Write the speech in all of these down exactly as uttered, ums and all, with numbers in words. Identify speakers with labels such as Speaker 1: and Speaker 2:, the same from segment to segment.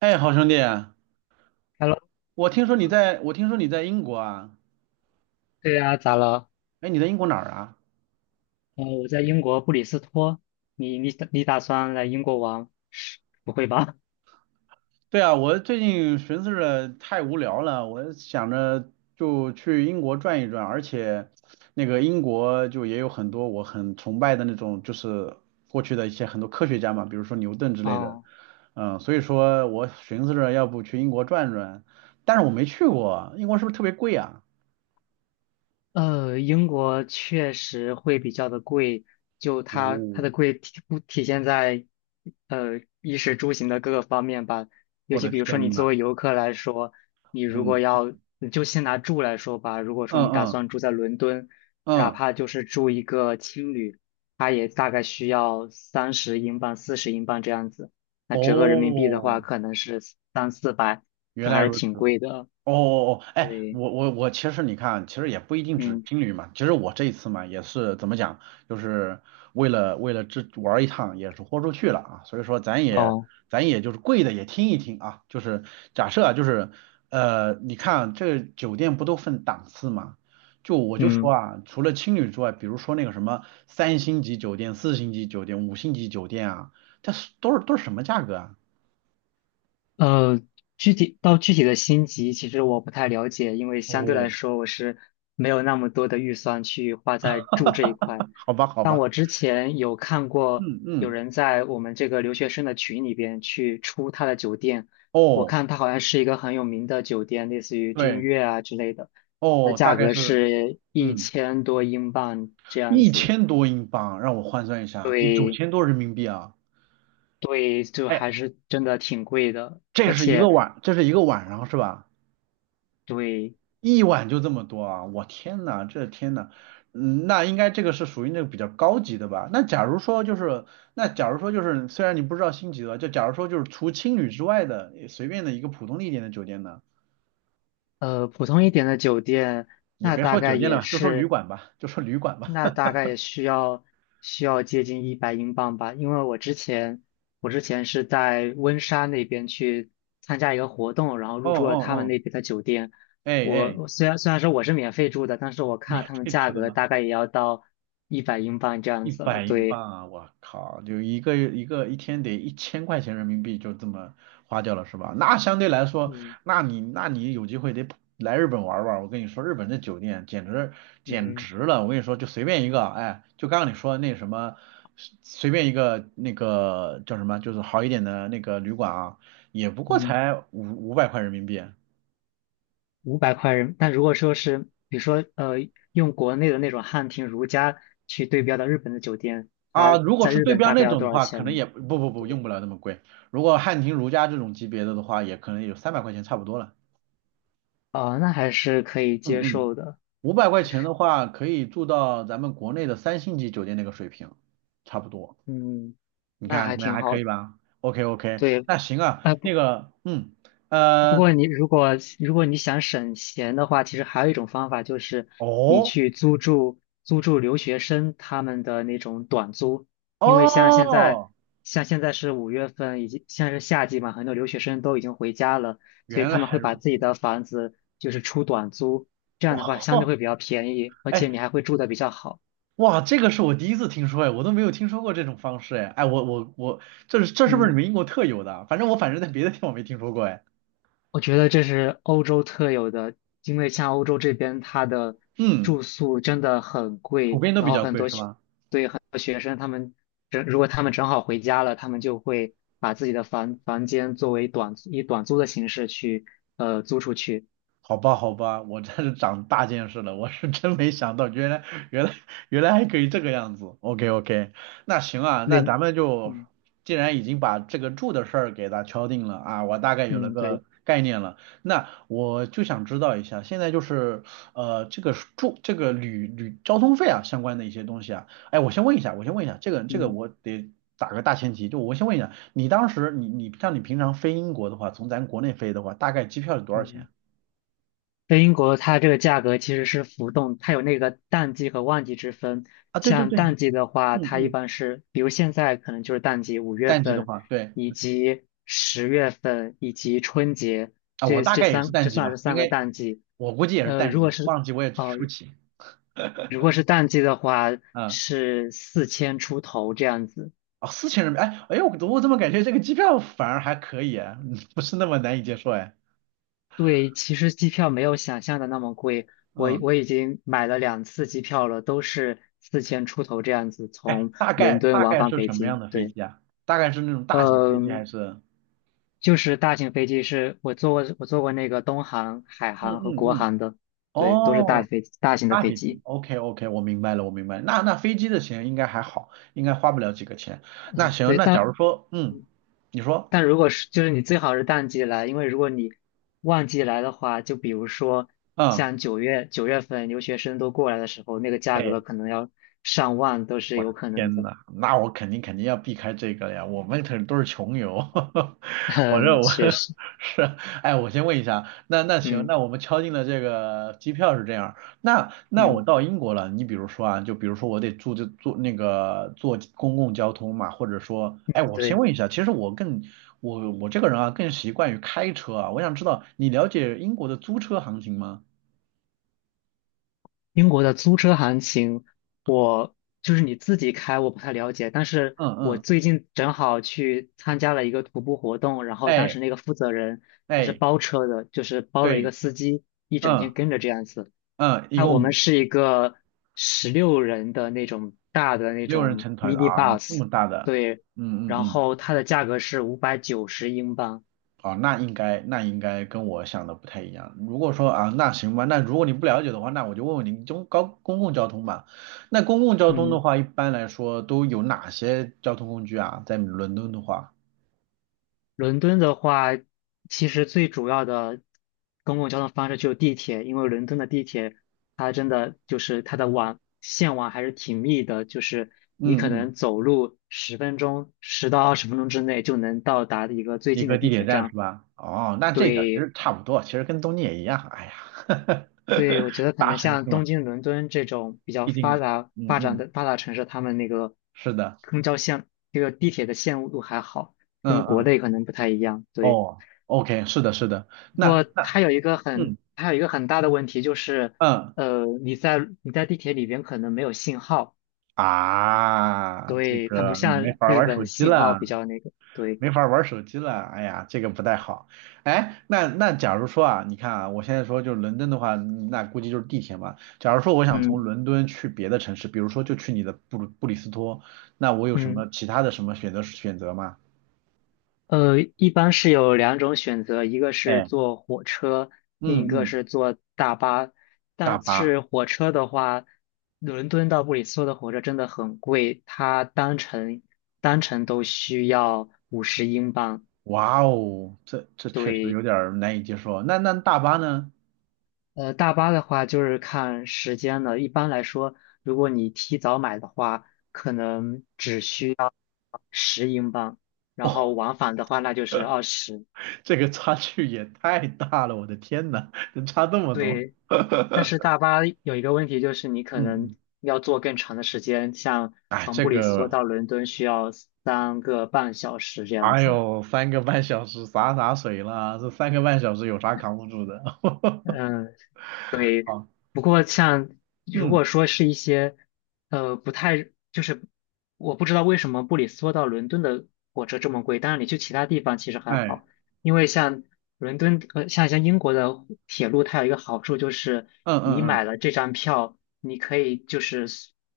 Speaker 1: 哎，好兄弟啊，
Speaker 2: Hello，
Speaker 1: 我听说你
Speaker 2: 啊
Speaker 1: 在，我听说你在英国啊？
Speaker 2: 对呀，咋了？
Speaker 1: 哎，你在英国哪儿啊？
Speaker 2: 呃，我在英国布里斯托。你你你打算来英国玩？是不会吧？
Speaker 1: 对啊，我最近寻思着太无聊了，我想着就去英国转一转，而且那个英国就也有很多我很崇拜的那种，就是过去的一些很多科学家嘛，比如说牛顿之 类的。
Speaker 2: 哦。
Speaker 1: 嗯，所以说我寻思着要不去英国转转，但是我没去过，英国是不是特别贵啊？
Speaker 2: 呃，英国确实会比较的贵，就它它
Speaker 1: 哦，
Speaker 2: 的贵体不体现在，呃，衣食住行的各个方面吧。尤
Speaker 1: 我
Speaker 2: 其
Speaker 1: 的
Speaker 2: 比如说你
Speaker 1: 天
Speaker 2: 作
Speaker 1: 呐。
Speaker 2: 为游客来说，你如果
Speaker 1: 嗯
Speaker 2: 要，你就先拿住来说吧。如果说
Speaker 1: 嗯
Speaker 2: 你打
Speaker 1: 嗯
Speaker 2: 算住在伦敦，你哪
Speaker 1: 嗯。
Speaker 2: 怕就是住一个青旅，它也大概需要三十英镑、四十英镑这样子。那折合人民币的话，
Speaker 1: 哦，
Speaker 2: 可能是三四百，
Speaker 1: 原
Speaker 2: 就
Speaker 1: 来
Speaker 2: 还是
Speaker 1: 如此。
Speaker 2: 挺贵的。
Speaker 1: 哦哦哦，哎，
Speaker 2: 对。
Speaker 1: 我我我其实你看，其实也不一定只
Speaker 2: 嗯。
Speaker 1: 青旅嘛。其实我这一次嘛，也是怎么讲，就是为了为了这玩儿一趟，也是豁出去了啊。所以说咱也
Speaker 2: 哦。
Speaker 1: 咱也就是贵的也听一听啊。就是假设啊，就是呃，你看这个酒店不都分档次嘛？就我就说
Speaker 2: 嗯。
Speaker 1: 啊，除了青旅之外，比如说那个什么三星级酒店、四星级酒店、五星级酒店啊，它是都是都是什么价格啊？
Speaker 2: 呃，具体到具体的星级，其实我不太了解，因为相对来
Speaker 1: 哦，
Speaker 2: 说我是没有那么多的预算去花在住这一块。
Speaker 1: 好吧，好
Speaker 2: 但
Speaker 1: 吧。
Speaker 2: 我之前有看过
Speaker 1: 嗯
Speaker 2: 有
Speaker 1: 嗯。
Speaker 2: 人在我们这个留学生的群里边去出他的酒店，我
Speaker 1: 哦。
Speaker 2: 看他好像是一个很有名的酒店，类似于君
Speaker 1: 对。
Speaker 2: 悦啊之类的，那
Speaker 1: 哦，大
Speaker 2: 价
Speaker 1: 概
Speaker 2: 格
Speaker 1: 是。
Speaker 2: 是一
Speaker 1: 嗯，
Speaker 2: 千多英镑这样
Speaker 1: 一
Speaker 2: 子。
Speaker 1: 千多英镑，让我换算一下，得九
Speaker 2: 对。
Speaker 1: 千多人民币啊！
Speaker 2: 对，就
Speaker 1: 哎，
Speaker 2: 还是真的挺贵的，
Speaker 1: 这
Speaker 2: 而
Speaker 1: 是一个
Speaker 2: 且
Speaker 1: 晚，这是一个晚上是吧？
Speaker 2: 对。
Speaker 1: 一晚就这么多啊！我天呐，这天呐。嗯，那应该这个是属于那个比较高级的吧？那假如说就是，那假如说就是，虽然你不知道星级的，就假如说就是除青旅之外的随便的一个普通的一点的酒店呢，
Speaker 2: 呃，普通一点的酒店，
Speaker 1: 也
Speaker 2: 那
Speaker 1: 别
Speaker 2: 大
Speaker 1: 说
Speaker 2: 概
Speaker 1: 酒店了
Speaker 2: 也
Speaker 1: 吧就说旅
Speaker 2: 是，
Speaker 1: 馆吧，就说旅馆吧。
Speaker 2: 那大 概也需要需要接近一百英镑吧。因为我之前我之前是在温莎那边去参加一个活动，然后
Speaker 1: 哦
Speaker 2: 入住
Speaker 1: 哦
Speaker 2: 了他们
Speaker 1: 哦。
Speaker 2: 那边的酒店。
Speaker 1: 哎
Speaker 2: 我
Speaker 1: 哎。
Speaker 2: 我虽然虽然说我是免费住的，但是我看了
Speaker 1: 免
Speaker 2: 他们
Speaker 1: 费
Speaker 2: 价
Speaker 1: 吃的
Speaker 2: 格，
Speaker 1: 吗？
Speaker 2: 大概也要到一百英镑这样
Speaker 1: 一
Speaker 2: 子了。
Speaker 1: 百英
Speaker 2: 对。
Speaker 1: 镑啊，我靠，就一个一个一天得一千块钱人民币就这么花掉了是吧？那相对来说，
Speaker 2: 对。
Speaker 1: 那你那你有机会得来日本玩玩。我跟你说，日本这酒店简直简
Speaker 2: 嗯
Speaker 1: 直了！我跟你说，就随便一个，哎，就刚刚你说那什么，随便一个那个叫什么，就是好一点的那个旅馆啊，也不过
Speaker 2: 嗯。
Speaker 1: 才五五百块人民币。
Speaker 2: 五百块人，但如果说是比如说呃用国内的那种汉庭如家去对标到日本的酒店，
Speaker 1: 啊，
Speaker 2: 它
Speaker 1: 如果
Speaker 2: 在
Speaker 1: 是
Speaker 2: 日
Speaker 1: 对
Speaker 2: 本
Speaker 1: 标
Speaker 2: 大概
Speaker 1: 那
Speaker 2: 要
Speaker 1: 种
Speaker 2: 多
Speaker 1: 的
Speaker 2: 少
Speaker 1: 话，可能
Speaker 2: 钱。
Speaker 1: 也不不不
Speaker 2: 对。
Speaker 1: 用不了那么贵。如果汉庭如家这种级别的的话，也可能有三百块钱差不多了。
Speaker 2: 哦，那还是可以
Speaker 1: 嗯
Speaker 2: 接
Speaker 1: 嗯。
Speaker 2: 受的。
Speaker 1: 五百块钱的话，可以住到咱们国内的三星级酒店那个水平，差不多。
Speaker 2: 嗯，
Speaker 1: 你
Speaker 2: 那
Speaker 1: 看
Speaker 2: 还
Speaker 1: 怎么样？
Speaker 2: 挺
Speaker 1: 还可
Speaker 2: 好
Speaker 1: 以
Speaker 2: 的。
Speaker 1: 吧？OK OK，
Speaker 2: 对。
Speaker 1: 那行啊，
Speaker 2: 啊、
Speaker 1: 那个嗯
Speaker 2: 不
Speaker 1: 呃
Speaker 2: 过你如果如果你想省钱的话，其实还有一种方法就是你
Speaker 1: 哦
Speaker 2: 去租住租住留学生他们的那种短租，因为像现在
Speaker 1: 哦，
Speaker 2: 像现在是五月份，已经在是夏季嘛，很多留学生都已经回家了，所以
Speaker 1: 原
Speaker 2: 他们
Speaker 1: 来
Speaker 2: 会
Speaker 1: 如
Speaker 2: 把自己
Speaker 1: 此。
Speaker 2: 的房子就是出短租，这样的话相对
Speaker 1: 哦。
Speaker 2: 会比较便宜，而且
Speaker 1: 哎。
Speaker 2: 你还会住的比较好。
Speaker 1: 哇，这个是我第一次听说哎，我都没有听说过这种方式哎。哎，我我我，这是这是不是你
Speaker 2: 嗯。
Speaker 1: 们英国特有的啊，反正我反正在别的地方没听说过哎。
Speaker 2: 我觉得这是欧洲特有的，因为像欧洲这边，它的
Speaker 1: 嗯，
Speaker 2: 住宿真的很
Speaker 1: 普
Speaker 2: 贵，
Speaker 1: 遍都
Speaker 2: 然
Speaker 1: 比
Speaker 2: 后
Speaker 1: 较
Speaker 2: 很
Speaker 1: 贵
Speaker 2: 多
Speaker 1: 是
Speaker 2: 学，
Speaker 1: 吗？
Speaker 2: 对很多学生，他们正如果他们正好回家了，他们就会把自己的房房间作为短以短租的形式去呃租出去。
Speaker 1: 好吧，好吧。我真是长大见识了，我是真没想到，原来原来原来还可以这个样子。OK OK，那行啊，那
Speaker 2: 对。
Speaker 1: 咱们就
Speaker 2: 嗯
Speaker 1: 既然已经把这个住的事儿给它敲定了啊，我大概有了
Speaker 2: 嗯。对。
Speaker 1: 个概念了。那我就想知道一下，现在就是呃这个住这个旅旅交通费啊相关的一些东西啊。哎，我先问一下，我先问一下，这个这个
Speaker 2: 嗯
Speaker 1: 我得打个大前提，就我先问一下，你当时你你像你平常飞英国的话，从咱国内飞的话，大概机票是多少钱？
Speaker 2: 嗯。在英国，它这个价格其实是浮动，它有那个淡季和旺季之分。
Speaker 1: 啊，对对
Speaker 2: 像
Speaker 1: 对。
Speaker 2: 淡季的话，
Speaker 1: 嗯
Speaker 2: 它一
Speaker 1: 嗯。
Speaker 2: 般是，比如现在可能就是淡季，五月
Speaker 1: 淡季的
Speaker 2: 份，
Speaker 1: 话，对
Speaker 2: 以及十月份，以及春节，
Speaker 1: 啊，我
Speaker 2: 这
Speaker 1: 大
Speaker 2: 这
Speaker 1: 概也是
Speaker 2: 三这
Speaker 1: 淡季
Speaker 2: 算
Speaker 1: 吧，
Speaker 2: 是
Speaker 1: 应
Speaker 2: 三个
Speaker 1: 该
Speaker 2: 淡季。
Speaker 1: 我估计也是
Speaker 2: 呃，
Speaker 1: 淡
Speaker 2: 如果
Speaker 1: 季，
Speaker 2: 是
Speaker 1: 旺季我也去
Speaker 2: 呃
Speaker 1: 不起。
Speaker 2: 如果是淡季的话，
Speaker 1: 嗯。
Speaker 2: 是四千出头这样子。
Speaker 1: 哦，四千人民币，哎哎呦，我我怎么感觉这个机票反而还可以啊，嗯不是那么难以接受哎。
Speaker 2: 对，其实机票没有想象的那么贵，我
Speaker 1: 嗯。
Speaker 2: 我已经买了两次机票了，都是四千出头这样子，
Speaker 1: 哎，
Speaker 2: 从
Speaker 1: 大
Speaker 2: 伦
Speaker 1: 概
Speaker 2: 敦
Speaker 1: 大
Speaker 2: 往
Speaker 1: 概
Speaker 2: 返
Speaker 1: 是
Speaker 2: 北
Speaker 1: 什么样
Speaker 2: 京。
Speaker 1: 的飞
Speaker 2: 对。
Speaker 1: 机啊？大概是那种大型飞机还
Speaker 2: 嗯，
Speaker 1: 是？
Speaker 2: 就是大型飞机是我坐过，我坐过那个东航、海
Speaker 1: 嗯
Speaker 2: 航和
Speaker 1: 嗯
Speaker 2: 国
Speaker 1: 嗯。
Speaker 2: 航的。对，都是大
Speaker 1: 哦，
Speaker 2: 飞大型的
Speaker 1: 大
Speaker 2: 飞
Speaker 1: 飞机
Speaker 2: 机。
Speaker 1: ，OK OK，我明白了，我明白了，那那飞机的钱应该还好，应该花不了几个钱。那行，
Speaker 2: 对，
Speaker 1: 那假
Speaker 2: 但
Speaker 1: 如说，嗯，你说。
Speaker 2: 但如果是就是你最好是淡季来，因为如果你旺季来的话，就比如说
Speaker 1: 嗯。
Speaker 2: 像九月九月份留学生都过来的时候，那个价格
Speaker 1: 哎。
Speaker 2: 可能要上万都是有可能
Speaker 1: 天
Speaker 2: 的。
Speaker 1: 呐，那我肯定肯定要避开这个了呀！我们可都是穷游。我这
Speaker 2: 嗯，
Speaker 1: 我
Speaker 2: 确实。
Speaker 1: 是。哎，我先问一下。那那行，
Speaker 2: 嗯
Speaker 1: 那我们敲定了这个机票是这样，那那我
Speaker 2: 嗯。
Speaker 1: 到英国了，你比如说啊，就比如说我得住就坐那个坐公共交通嘛，或者说，哎，
Speaker 2: 嗯。
Speaker 1: 我先
Speaker 2: 对，
Speaker 1: 问一下，其实我更我我这个人啊更习惯于开车啊，我想知道你了解英国的租车行情吗？
Speaker 2: 英国的租车行情，我就是你自己开，我不太了解，但是
Speaker 1: 嗯
Speaker 2: 我
Speaker 1: 嗯。
Speaker 2: 最近正好去参加了一个徒步活动，然后当
Speaker 1: 哎
Speaker 2: 时那个负责人他是
Speaker 1: 哎。
Speaker 2: 包车的，就是包了一个
Speaker 1: 对。
Speaker 2: 司机，一整
Speaker 1: 嗯
Speaker 2: 天跟着这样子。
Speaker 1: 嗯。一
Speaker 2: 他我们
Speaker 1: 共。
Speaker 2: 是一个十六人的那种大的那
Speaker 1: 六人
Speaker 2: 种
Speaker 1: 成团啊，
Speaker 2: mini
Speaker 1: 这
Speaker 2: bus。
Speaker 1: 么大的。
Speaker 2: 对，
Speaker 1: 嗯嗯
Speaker 2: 然
Speaker 1: 嗯。
Speaker 2: 后它的价格是五百九十英镑。
Speaker 1: 哦，那应该那应该跟我想的不太一样。如果说啊，那行吧，那如果你不了解的话，那我就问问你中高公共交通吧。那公共交通的
Speaker 2: 嗯。
Speaker 1: 话，一般来说都有哪些交通工具啊？在伦敦的话，
Speaker 2: 伦敦的话，其实最主要的公共交通方式就是地铁，因为伦敦的地铁它真的就是它的网线网还是挺密的，就是你
Speaker 1: 嗯
Speaker 2: 可
Speaker 1: 嗯，
Speaker 2: 能走路十分钟，十到二十分钟之内就能到达一个最
Speaker 1: 一
Speaker 2: 近的
Speaker 1: 个地
Speaker 2: 地
Speaker 1: 铁
Speaker 2: 铁
Speaker 1: 站
Speaker 2: 站。
Speaker 1: 是吧？哦，那这个其
Speaker 2: 对。
Speaker 1: 实差不多，其实跟东京也一样。哎呀，
Speaker 2: 对，我觉得 可
Speaker 1: 大
Speaker 2: 能
Speaker 1: 城
Speaker 2: 像
Speaker 1: 市
Speaker 2: 东
Speaker 1: 嘛，
Speaker 2: 京、伦敦这种比较
Speaker 1: 毕竟。
Speaker 2: 发达、
Speaker 1: 嗯
Speaker 2: 发展
Speaker 1: 嗯，
Speaker 2: 的发达城市，他们那个
Speaker 1: 是的。
Speaker 2: 公交线、这个地铁的线路还好，
Speaker 1: 嗯
Speaker 2: 跟国
Speaker 1: 嗯。
Speaker 2: 内可能不太一样。对。
Speaker 1: 哦，OK,是的，是的。
Speaker 2: 不
Speaker 1: 那
Speaker 2: 过
Speaker 1: 那。
Speaker 2: 它有一个很，
Speaker 1: 嗯。
Speaker 2: 它有一个很大的问题就是，
Speaker 1: 嗯
Speaker 2: 呃，你在你在地铁里边可能没有信号，
Speaker 1: 啊，
Speaker 2: 所
Speaker 1: 这
Speaker 2: 以它
Speaker 1: 个
Speaker 2: 不
Speaker 1: 我没
Speaker 2: 像
Speaker 1: 法儿
Speaker 2: 日
Speaker 1: 玩手
Speaker 2: 本
Speaker 1: 机
Speaker 2: 信号
Speaker 1: 了，
Speaker 2: 比较那个。对。
Speaker 1: 没法儿玩手机了。哎呀，这个不太好。哎，那那假如说啊，你看啊，我现在说就是伦敦的话，那估计就是地铁嘛。假如说我想从
Speaker 2: 嗯
Speaker 1: 伦敦去别的城市，比如说就去你的布鲁布里斯托，那我有什
Speaker 2: 嗯。
Speaker 1: 么其他的什么选择选择吗？
Speaker 2: 呃，一般是有两种选择，一个是
Speaker 1: 哎。
Speaker 2: 坐火车，
Speaker 1: 嗯
Speaker 2: 另一个
Speaker 1: 嗯。
Speaker 2: 是坐大巴。
Speaker 1: 大
Speaker 2: 但
Speaker 1: 巴。
Speaker 2: 是火车的话，伦敦到布里斯托的火车真的很贵，它单程单程都需要五十英镑。
Speaker 1: 哇哦，这这确实
Speaker 2: 对。
Speaker 1: 有点儿难以接受。那那大巴呢？
Speaker 2: 呃，大巴的话就是看时间的。一般来说，如果你提早买的话，可能只需十英镑，然后 往返的话那就是二十。
Speaker 1: 这个差距也太大了，我的天呐，能差这么多？
Speaker 2: 对，但是大 巴有一个问题就是你可
Speaker 1: 嗯嗯。
Speaker 2: 能要坐更长的时间，像
Speaker 1: 哎，
Speaker 2: 从
Speaker 1: 这
Speaker 2: 布里斯托
Speaker 1: 个。
Speaker 2: 到伦敦需要三个半小时这样
Speaker 1: 哎
Speaker 2: 子。
Speaker 1: 呦，三个半小时洒洒水啦，这三个半小时有啥扛不住的？
Speaker 2: 嗯。对。
Speaker 1: 好。
Speaker 2: 不过像如
Speaker 1: 嗯。
Speaker 2: 果说是一些，呃，不太就是我不知道为什么布里斯托到伦敦的火车这么贵，当然你去其他地方其实还
Speaker 1: 哎。
Speaker 2: 好，因为像伦敦呃像像英国的铁路，它有一个好处就是
Speaker 1: 嗯
Speaker 2: 你
Speaker 1: 嗯嗯。
Speaker 2: 买了这张票，你可以就是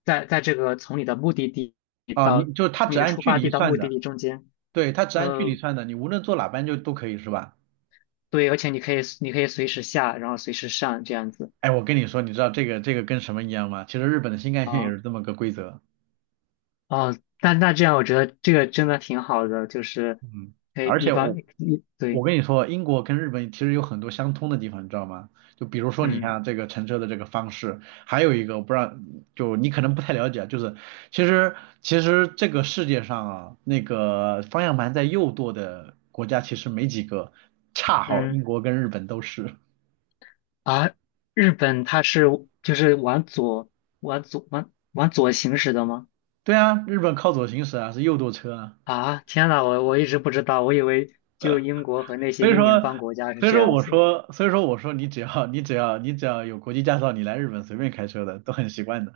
Speaker 2: 在在这个从你的目的地
Speaker 1: 啊，
Speaker 2: 到
Speaker 1: 你就它
Speaker 2: 从
Speaker 1: 只
Speaker 2: 你的
Speaker 1: 按
Speaker 2: 出
Speaker 1: 距
Speaker 2: 发
Speaker 1: 离
Speaker 2: 地到目
Speaker 1: 算
Speaker 2: 的
Speaker 1: 的。
Speaker 2: 地中间。
Speaker 1: 对，它只按距离
Speaker 2: 呃，
Speaker 1: 算的，你无论坐哪班就都可以是吧？
Speaker 2: 对，而且你可以你可以随时下，然后随时上这样子。
Speaker 1: 哎，我跟你说，你知道这个这个跟什么一样吗？其实日本的新干线也
Speaker 2: 啊。
Speaker 1: 是这么个规则。
Speaker 2: 哦，那那这样，我觉得这个真的挺好的，就是
Speaker 1: 嗯，
Speaker 2: 可以
Speaker 1: 而
Speaker 2: 一
Speaker 1: 且我
Speaker 2: 方一
Speaker 1: 我
Speaker 2: 对。
Speaker 1: 跟你说，英国跟日本其实有很多相通的地方，你知道吗？就比如说你
Speaker 2: 嗯
Speaker 1: 看这个乘车的这个方式，还有一个我不知道，就你可能不太了解啊，就是其实其实这个世界上啊，那个方向盘在右舵的国家其实没几个，恰好
Speaker 2: 嗯。
Speaker 1: 英国跟日本都是。
Speaker 2: 啊，日本它是就是往左往左往往左行驶的吗？
Speaker 1: 对啊，日本靠左行驶啊，是右舵车啊。
Speaker 2: 啊，天呐，我我一直不知道，我以为就英国和那些
Speaker 1: 所以
Speaker 2: 英联
Speaker 1: 说，
Speaker 2: 邦国家是
Speaker 1: 所以
Speaker 2: 这
Speaker 1: 说
Speaker 2: 样
Speaker 1: 我
Speaker 2: 子。
Speaker 1: 说，所以说我说你只要你只要你只要有国际驾照，你来日本随便开车的都很习惯的。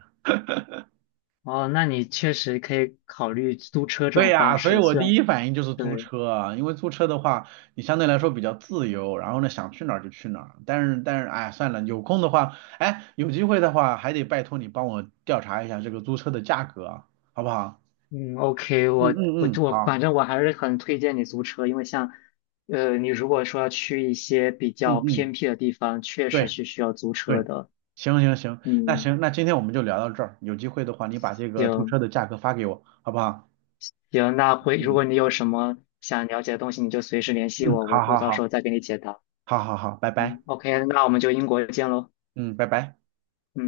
Speaker 2: 哦，那你确实可以考虑租车这
Speaker 1: 对
Speaker 2: 种方
Speaker 1: 呀，所以
Speaker 2: 式，
Speaker 1: 我
Speaker 2: 虽然
Speaker 1: 第一反应就是租
Speaker 2: 对。
Speaker 1: 车啊，因为租车的话，你相对来说比较自由，然后呢，想去哪儿就去哪儿。但是，但是，哎，算了，有空的话，哎，有机会的话，还得拜托你帮我调查一下这个租车的价格啊，好不好？
Speaker 2: 嗯。OK,
Speaker 1: 嗯
Speaker 2: 我
Speaker 1: 嗯
Speaker 2: 我
Speaker 1: 嗯。
Speaker 2: 我
Speaker 1: 好。
Speaker 2: 反正我还是很推荐你租车，因为像，呃，你如果说要去一些比
Speaker 1: 嗯
Speaker 2: 较偏
Speaker 1: 嗯。
Speaker 2: 僻的地方，确实
Speaker 1: 对
Speaker 2: 是需要租车
Speaker 1: 对。
Speaker 2: 的。
Speaker 1: 行行行，那
Speaker 2: 嗯，
Speaker 1: 行，那今天我们就聊到这儿，有机会的话，你把这个租
Speaker 2: 行
Speaker 1: 车的价格发给我，好不好？
Speaker 2: 行，那回如
Speaker 1: 嗯
Speaker 2: 果你有什么想了解的东西，你就随时联系
Speaker 1: 嗯，
Speaker 2: 我，我
Speaker 1: 好
Speaker 2: 我
Speaker 1: 好
Speaker 2: 到时
Speaker 1: 好，
Speaker 2: 候再给你解答。
Speaker 1: 好好好，拜拜。
Speaker 2: 嗯，OK,那我们就英国见喽。
Speaker 1: 嗯，拜拜。
Speaker 2: 嗯。